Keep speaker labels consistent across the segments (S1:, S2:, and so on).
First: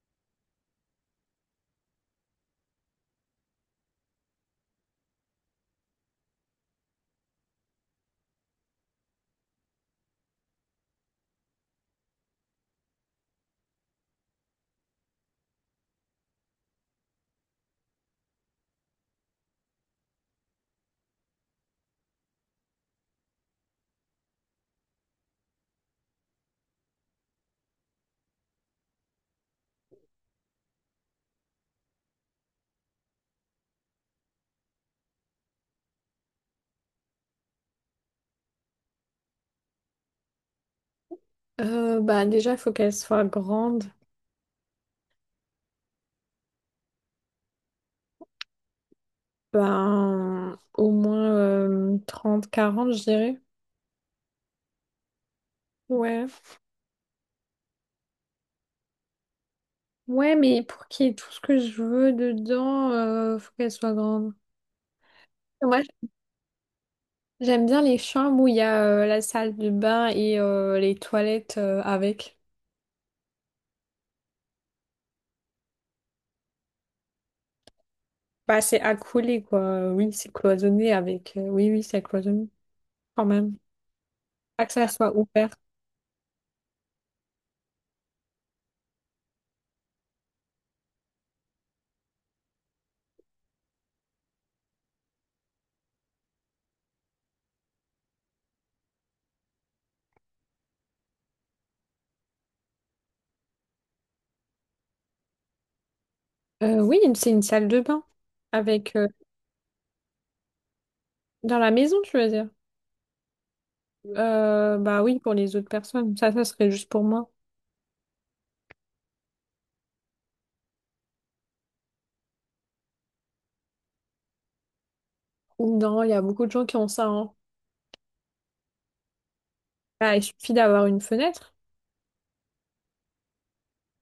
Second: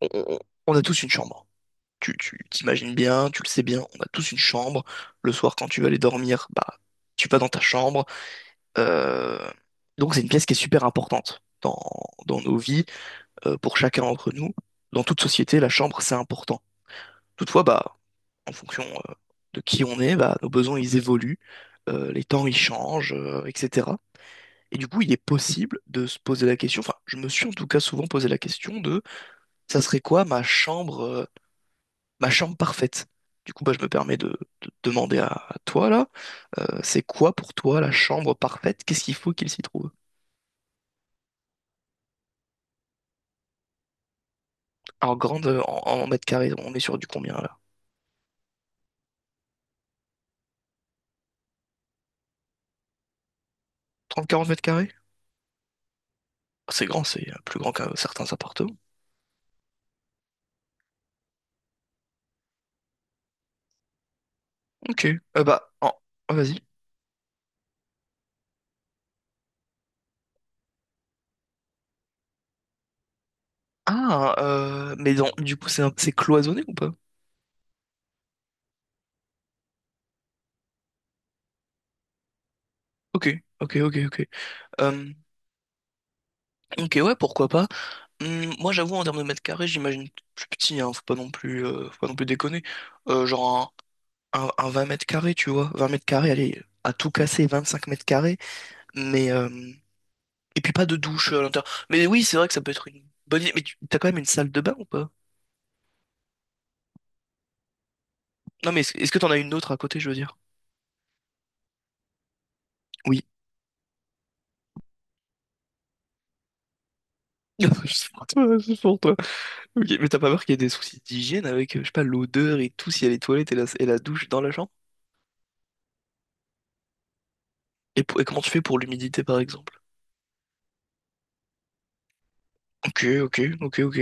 S1: on, on- on a tous une chambre. Tu t'imagines bien, tu le sais bien, on a tous une chambre. Le soir, quand tu vas aller dormir, bah, tu vas dans ta chambre. Euh, Donc, c'est une pièce qui est super importante dans nos vies, pour chacun d'entre nous. Dans toute société, la chambre, c'est important. Toutefois, bah, en fonction, euh, de qui on est, bah, nos besoins, ils évoluent, les temps, ils changent, etc. Et du coup, il est possible de se poser la question, enfin, je me suis en tout cas souvent posé la question de, ça serait quoi ma chambre parfaite. Du coup, bah, je me permets de demander à toi là, c'est quoi pour toi la chambre parfaite? Qu'est-ce qu'il faut qu'il s'y trouve?
S2: Bah déjà, il faut qu'elle soit grande.
S1: Alors grande en mètres carrés, on est sur du combien là?
S2: Ben, au moins 30, 40, je dirais.
S1: 30-40 mètres carrés?
S2: Ouais.
S1: Ah, c'est grand, c'est plus grand qu'un certains appartements.
S2: Ouais, mais pour qu'il y ait tout ce que je veux dedans, faut qu'elle soit grande.
S1: Ok. Bah,
S2: Moi,
S1: ah, vas-y.
S2: j'aime bien les chambres où il y a la salle de bain et les toilettes avec.
S1: Ah, mais du coup, c'est c'est cloisonné ou pas?
S2: Bah, c'est accolé, quoi. Oui, c'est cloisonné avec. Oui, oui, c'est cloisonné, quand
S1: Ok,
S2: même.
S1: ok, ok, ok.
S2: Pas que ça soit
S1: Euh,
S2: ouvert.
S1: ok, ouais, pourquoi pas. Moi, j'avoue, en termes de mètres carrés, j'imagine plus petit, hein, faut pas non plus, faut pas non plus déconner. Genre un 20 mètres carrés, tu vois. 20 mètres carrés, allez, à tout casser, 25 mètres carrés. Mais, et puis pas de douche à l'intérieur. Mais oui, c'est vrai que ça peut être une bonne idée. Mais tu t'as quand même une salle de bain ou pas?
S2: Oui, c'est une salle de bain.
S1: Non, mais est-ce,
S2: Avec.
S1: est-ce que t'en as une autre à côté, je veux dire?
S2: Dans la maison, tu veux dire?
S1: Oui.
S2: Bah oui, pour les autres personnes. Ça serait juste pour moi.
S1: C'est pour toi, c'est pour toi. Ok, mais t'as pas peur qu'il y ait des soucis d'hygiène avec, je sais pas, l'odeur et tout, s'il y a les toilettes et la douche dans la chambre?
S2: Non, il y a beaucoup de gens qui ont ça, hein.
S1: Et comment tu fais pour l'humidité, par exemple?
S2: Bah, il suffit d'avoir une fenêtre.
S1: Ok, ok, ok, ok.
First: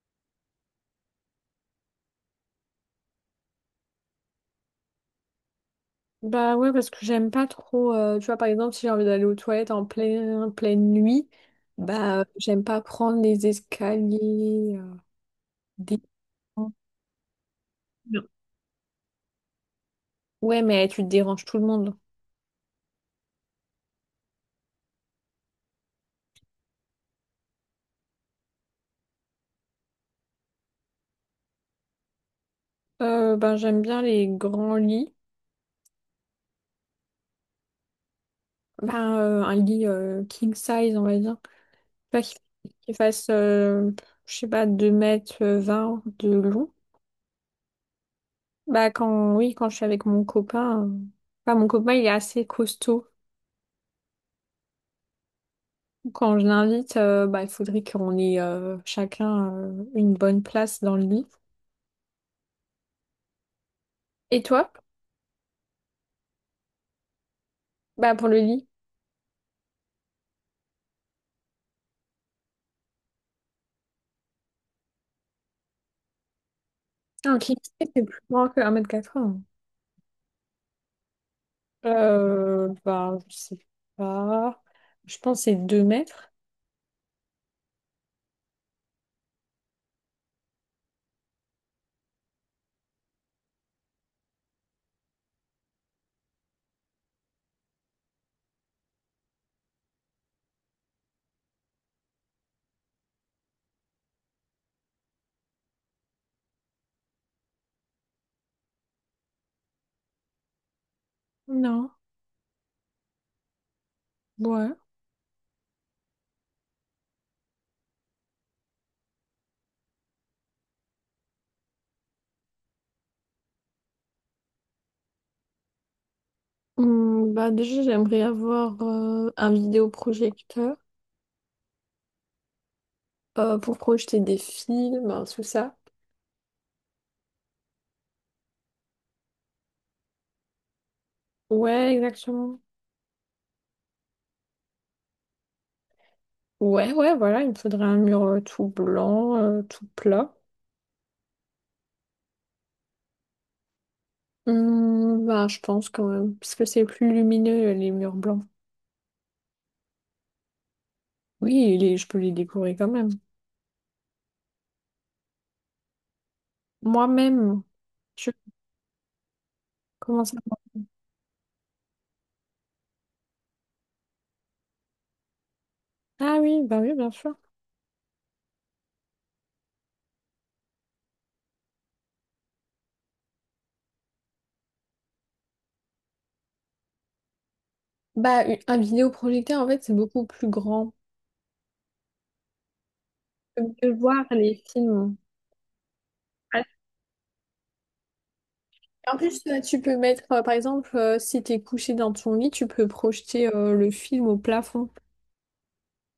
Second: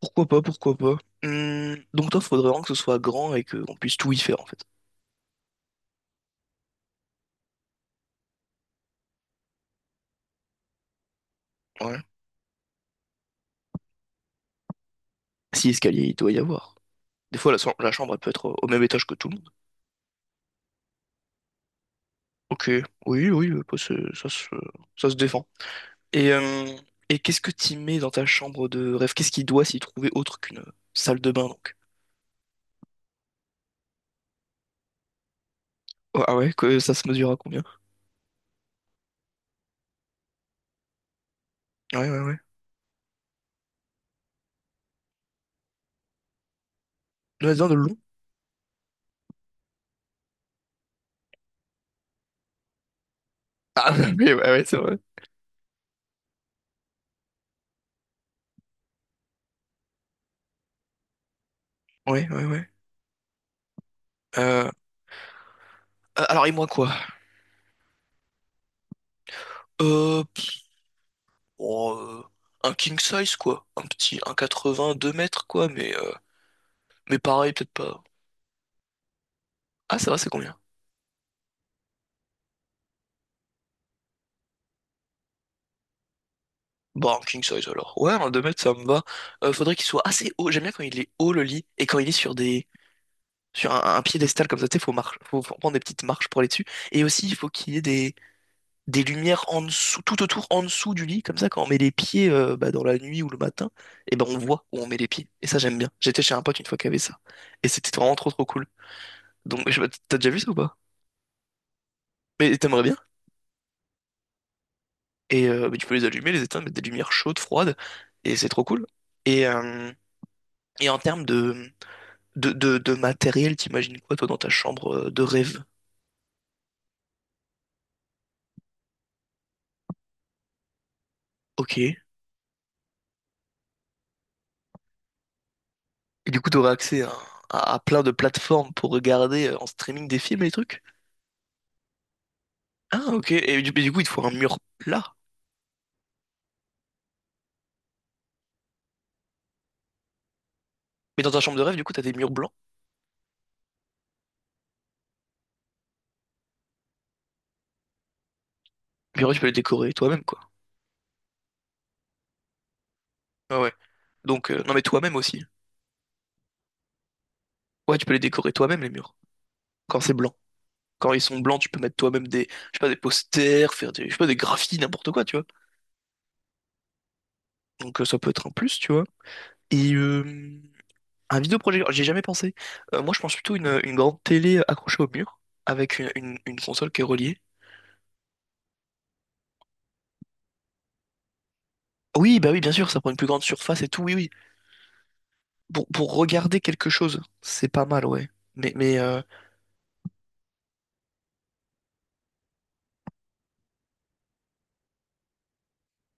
S1: Pourquoi pas, pourquoi pas. Donc toi, faudrait vraiment que ce soit grand et qu'on puisse tout y faire, en fait.
S2: Bah ouais, parce que j'aime pas trop. Tu vois, par exemple, si j'ai envie d'aller aux toilettes en pleine nuit,
S1: Ouais.
S2: bah j'aime pas prendre les escaliers.
S1: Si
S2: Des...
S1: escalier, il doit y avoir. Des fois, la chambre, elle peut être au au même étage que tout le monde.
S2: Ouais, mais tu te déranges tout le monde.
S1: Ok, oui, oui, bah, ça se défend. Et, euh, et qu'est-ce que t'y mets dans ta chambre de rêve? Qu'est-ce qui doit s'y trouver autre qu'une salle de bain, donc?
S2: Ben, j'aime bien les grands lits.
S1: Oh, ah ouais, que ça se mesure à combien?
S2: Ben, un lit king size, on va dire.
S1: Ouais, ouais,
S2: Pas
S1: ouais.
S2: qu'il qu'il fasse, je sais pas, 2,20 m de long.
S1: Nous, dans de long?
S2: Bah quand oui, quand je suis avec mon copain, enfin, mon copain il est assez costaud.
S1: Ah, oui, ouais, ouais, c'est vrai.
S2: Quand je l'invite, bah il faudrait qu'on ait chacun une bonne place dans le lit.
S1: Ouais, ouais, ouais.
S2: Et
S1: Euh,
S2: toi?
S1: alors, et moi, quoi?
S2: Bah pour le lit.
S1: Euh, pff, oh, un king size, quoi. Un petit un quatre-vingts, 2 mètres, quoi, mais
S2: Ah, ok,
S1: pareil, peut-être
S2: c'est
S1: pas.
S2: plus grand que 1,80 m.
S1: Ah, ça va, c'est combien?
S2: Bah je sais pas. Je pense que c'est 2 m.
S1: Bon, en king size alors. Ouais, un 2 mètres, ça me va. Faudrait qu'il soit assez haut. J'aime bien quand il est haut le lit et quand il est sur des sur un piédestal comme ça, tu sais, faut prendre des petites marches pour aller dessus. Et aussi, il faut qu'il y ait des lumières en dessous, tout autour, en dessous du lit. Comme ça, quand on met les pieds bah, dans la nuit ou le matin, et ben on voit où on met les pieds. Et ça, j'aime bien. J'étais chez un pote une fois qui avait ça. Et c'était vraiment trop trop cool. Donc, je... T'as déjà vu ça ou pas?
S2: Non,
S1: Mais t'aimerais bien.
S2: ouais.
S1: Et bah, tu peux les allumer, les éteindre, mettre des lumières chaudes, froides. Et c'est trop cool. Et, euh, et en termes de... de matériel, t'imagines quoi, toi, dans ta chambre de rêve?
S2: Bah déjà, j'aimerais avoir un vidéoprojecteur
S1: Ok. Et
S2: pour projeter des films, hein, tout ça.
S1: du coup, t'aurais accès à, à plein de plateformes pour regarder en streaming des films et des trucs?
S2: Ouais, exactement.
S1: Ah, ok. Mais du coup, il te faut un mur plat.
S2: Ouais, ouais, voilà, il me faudrait un mur tout blanc, tout plat.
S1: Mais dans ta chambre de rêve, du coup, t'as des murs blancs.
S2: Bah, je pense quand même, parce que c'est plus lumineux, les murs blancs.
S1: Les murs, tu peux les décorer toi-même, quoi.
S2: Oui, je peux les décorer quand même.
S1: Ah ouais. Non, mais toi-même aussi.
S2: Moi-même,
S1: Ouais, tu peux les
S2: je
S1: décorer toi-même, les murs. Quand c'est
S2: commence
S1: blanc.
S2: à...
S1: Quand ils sont blancs, tu peux mettre toi-même des, je sais pas, des posters, faire des, je sais pas, des graphies, n'importe quoi, tu vois.
S2: Ah oui, bah oui, bien sûr.
S1: Donc, ça peut être un plus, tu vois. Et, euh, Un vidéoprojecteur, j'ai jamais pensé. Moi, je pense plutôt une grande télé accrochée au mur, avec une console qui est reliée.
S2: Bah, un vidéoprojecteur, en fait, c'est beaucoup plus grand.
S1: Oui, bah oui, bien sûr, ça prend une plus grande
S2: Tu
S1: surface et
S2: peux mieux
S1: tout, oui,
S2: voir
S1: oui.
S2: les films.
S1: Pour regarder
S2: Ah,
S1: quelque chose, c'est pas mal, ouais. Mais, mais
S2: en
S1: euh,
S2: plus, tu peux mettre, par exemple, si t'es couché dans ton lit, tu peux projeter le film au plafond.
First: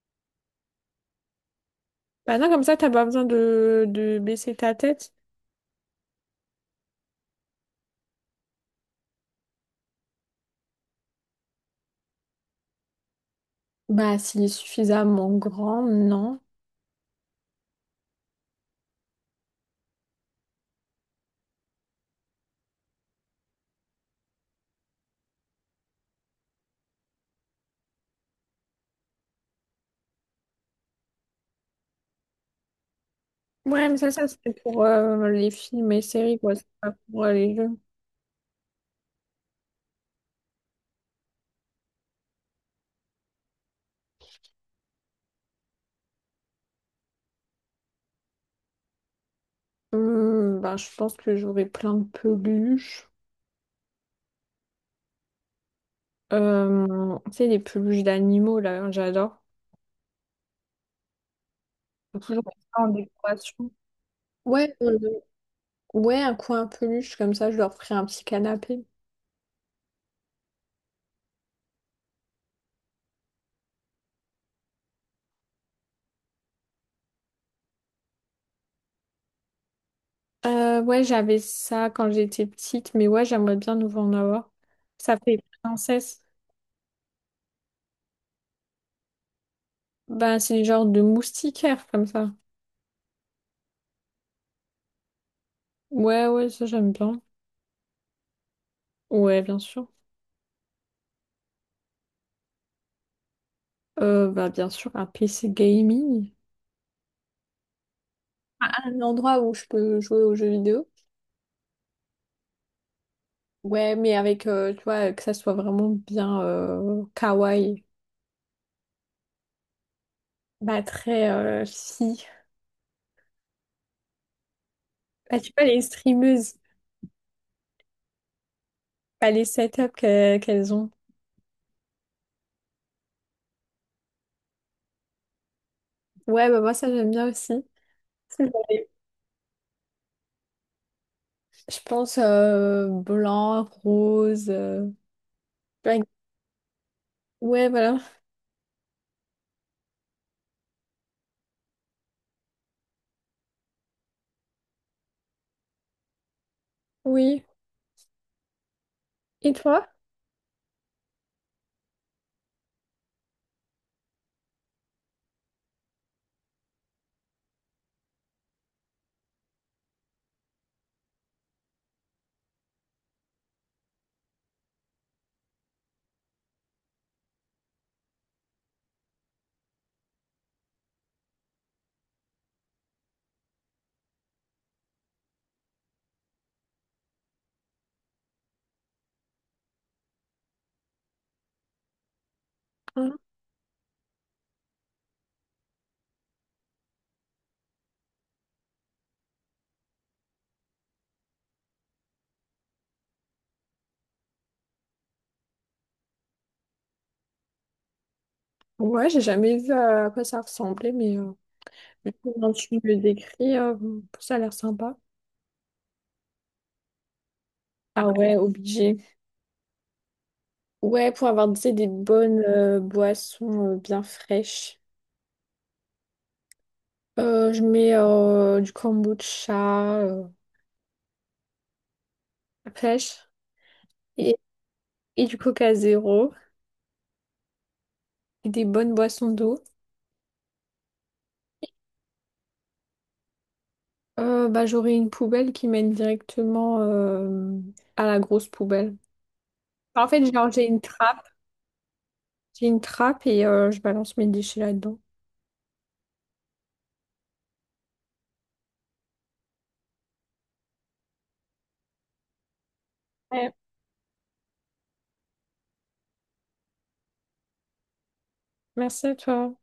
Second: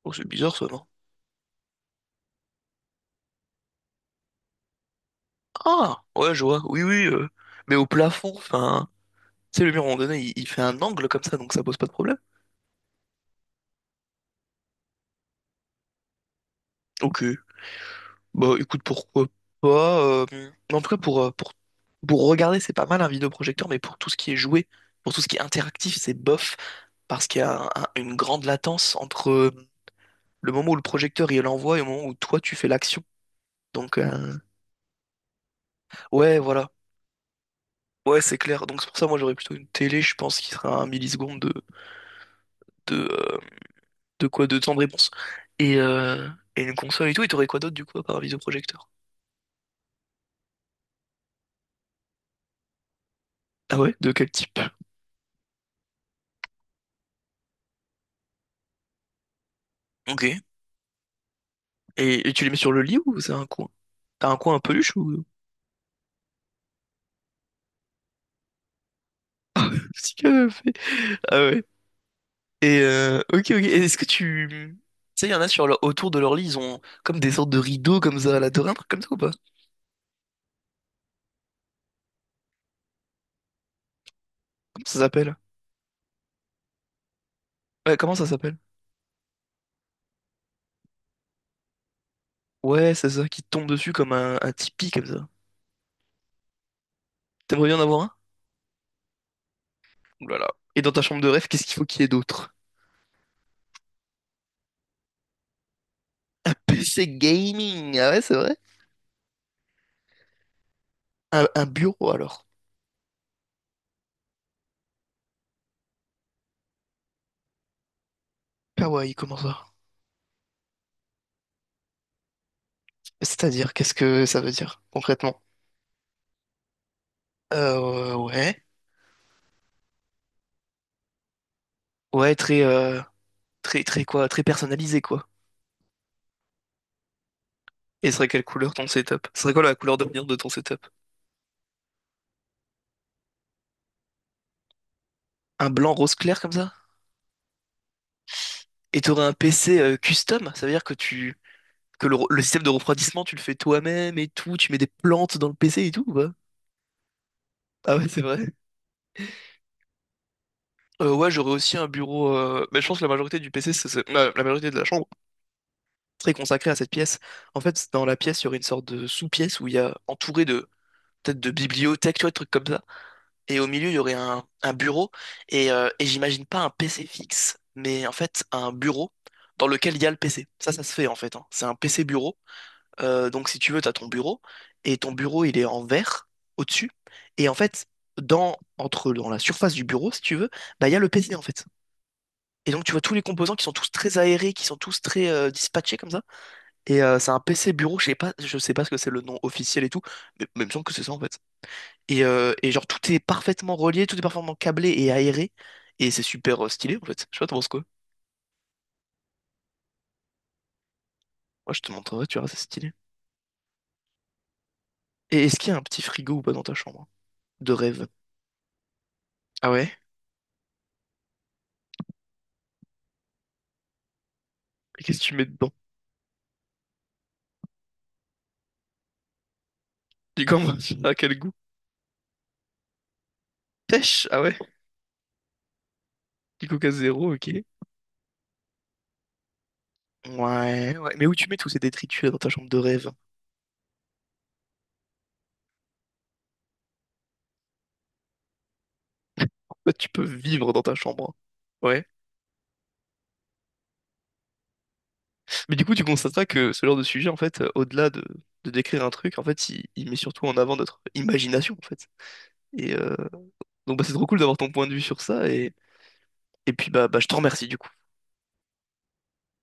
S1: oh, c'est bizarre, ça, non?
S2: Bah non, comme ça, t'as pas besoin de baisser ta tête.
S1: Ah, ouais, je vois, oui, oui. Mais au plafond, enfin, tu sais, le mur, à un moment donné, il fait un angle comme ça, donc ça pose pas de problème.
S2: Bah, s'il est suffisamment grand, non.
S1: Ok. Bah écoute, pourquoi pas. En tout cas, pour regarder, c'est pas mal un vidéoprojecteur, mais pour tout ce qui est joué, pour tout ce qui est interactif, c'est bof, parce qu'il y a une grande latence entre le moment où le projecteur il l'envoie et le moment où toi tu fais l'action.
S2: Ouais,
S1: Donc
S2: mais ça,
S1: euh,
S2: c'est pour les films et
S1: ouais,
S2: séries, quoi. C'est
S1: voilà.
S2: pas pour les jeux.
S1: Ouais, c'est clair. Donc c'est pour ça, moi j'aurais plutôt une télé, je pense, qui sera à un milliseconde de, euh, de quoi, de temps de réponse. Et, euh, et une console et tout, et t'aurais quoi d'autre du coup, à part un vidéoprojecteur?
S2: Bah, je pense que j'aurais plein de peluches.
S1: Ah ouais? De quel type?
S2: Tu sais, les peluches d'animaux, là, j'adore.
S1: Ok.
S2: Faut
S1: Et tu
S2: toujours
S1: les mets
S2: mettre
S1: sur le
S2: ça en
S1: lit ou c'est un coin?
S2: décoration.
S1: T'as un coin un
S2: Ouais,
S1: peluche
S2: euh,
S1: ou...
S2: ouais, un coin peluche, comme ça, je leur ferai un petit canapé.
S1: Si canapé. Ah ouais. Ok, ok. Et est-ce que tu... Tu sais, il y en a sur autour de leur lit, ils ont comme des sortes de rideaux comme ça à la dorée, un truc comme ça ou pas?
S2: Ouais, j'avais ça quand j'étais petite, mais ouais, j'aimerais bien nouveau en avoir.
S1: Comment ça
S2: Ça
S1: s'appelle?
S2: fait princesse.
S1: Ouais, comment ça s'appelle?
S2: Bah, c'est le genre de moustiquaire, comme ça.
S1: Ouais, c'est ça, qui te tombe dessus comme un tipi comme ça.
S2: Ouais, ouais, ça, j'aime bien.
S1: T'aimerais bien en avoir un?
S2: Ouais, bien sûr.
S1: Ouh là là. Et dans ta chambre de rêve, qu'est-ce qu'il faut qu'il y ait d'autre?
S2: Bah, bien sûr, un PC gaming.
S1: PC gaming, ah ouais, c'est vrai?
S2: Ah, un endroit où je peux jouer aux jeux vidéo.
S1: Un bureau alors.
S2: Ouais, mais avec, tu vois, que ça soit vraiment bien kawaii.
S1: Ah ouais, comment ça?
S2: Bah, très fille.
S1: C'est-à-dire, qu'est-ce que ça veut dire concrètement?
S2: Bah, tu vois, les streameuses,
S1: Ouais.
S2: bah, les setups qu'elles ont.
S1: Ouais, très. Très, très quoi, très personnalisé, quoi.
S2: Ouais, bah, moi, ça, j'aime bien aussi.
S1: Et ce serait quelle
S2: C'est
S1: couleur ton
S2: vrai.
S1: setup? Ce serait quoi la couleur d'avenir de ton setup?
S2: Je pense blanc, rose,
S1: Un blanc
S2: black.
S1: rose clair comme ça?
S2: Ouais, voilà.
S1: Et t'aurais un PC custom? Ça veut dire que tu le système de refroidissement, tu le fais toi-même et tout, tu mets des plantes dans le PC et tout, ou pas?
S2: Oui.
S1: Ah ouais, c'est vrai.
S2: Et toi?
S1: Ouais, j'aurais aussi un bureau. Mais je pense que la majorité du PC, la majorité de la chambre serait consacrée à cette pièce. En fait, dans la pièce, il y aurait une sorte de sous-pièce où il y a entouré de peut-être de bibliothèques, tu vois, des trucs comme ça. Et au milieu, il y aurait un bureau, et j'imagine pas un PC fixe, mais en fait un bureau dans lequel il y a le PC. Ça se fait en fait, hein. C'est un PC bureau. Donc si tu veux, tu as ton bureau, et ton bureau, il est en verre au-dessus, et en fait, dans la surface du bureau, si tu veux, bah, il y a le PC en fait. Et donc tu vois tous
S2: Hein.
S1: les composants qui sont tous très aérés, qui sont tous très dispatchés comme ça. C'est un PC bureau, je sais pas ce que c'est le nom officiel et tout, mais il me semble que c'est ça en fait. Et genre, tout est parfaitement relié, tout est parfaitement câblé et aéré. Et c'est super stylé, en fait. Je sais pas, t'en penses quoi?
S2: Ouais, j'ai jamais vu à quoi ça ressemblait, mais. euh,
S1: Moi, je te
S2: Mais
S1: montrerai, tu verras,
S2: comment
S1: c'est
S2: tu me
S1: stylé.
S2: le décris, ça a l'air sympa.
S1: Et est-ce qu'il y a un petit frigo ou pas dans ta chambre, hein? De
S2: Ah
S1: rêve.
S2: ouais, obligé.
S1: Ah ouais?
S2: Ouais, pour avoir, tu sais, des bonnes boissons bien fraîches.
S1: Et qu'est-ce que tu mets dedans?
S2: Je mets du kombucha
S1: Du camembert, à quel goût?
S2: fraîche
S1: Pêche?
S2: et,
S1: Ah ouais?
S2: et du coca zéro
S1: Du coca zéro, ok.
S2: et des bonnes boissons d'eau.
S1: Ouais, ouais. Mais où tu mets tous ces détritus là dans ta chambre de rêve?
S2: Bah, j'aurai une poubelle qui mène directement à la grosse poubelle.
S1: En fait,
S2: En
S1: tu peux
S2: fait, genre, j'ai
S1: vivre
S2: une
S1: dans ta
S2: trappe.
S1: chambre. Ouais.
S2: J'ai une trappe et je balance mes déchets là-dedans.
S1: Mais du coup, tu constateras que ce genre de sujet, en fait, au-delà de décrire un truc, en fait, il met surtout en avant notre imagination, en fait. Et, euh,
S2: Ouais,
S1: Donc bah, c'est trop cool d'avoir ton point de vue sur ça et puis bah je te remercie du coup.
S2: merci à toi.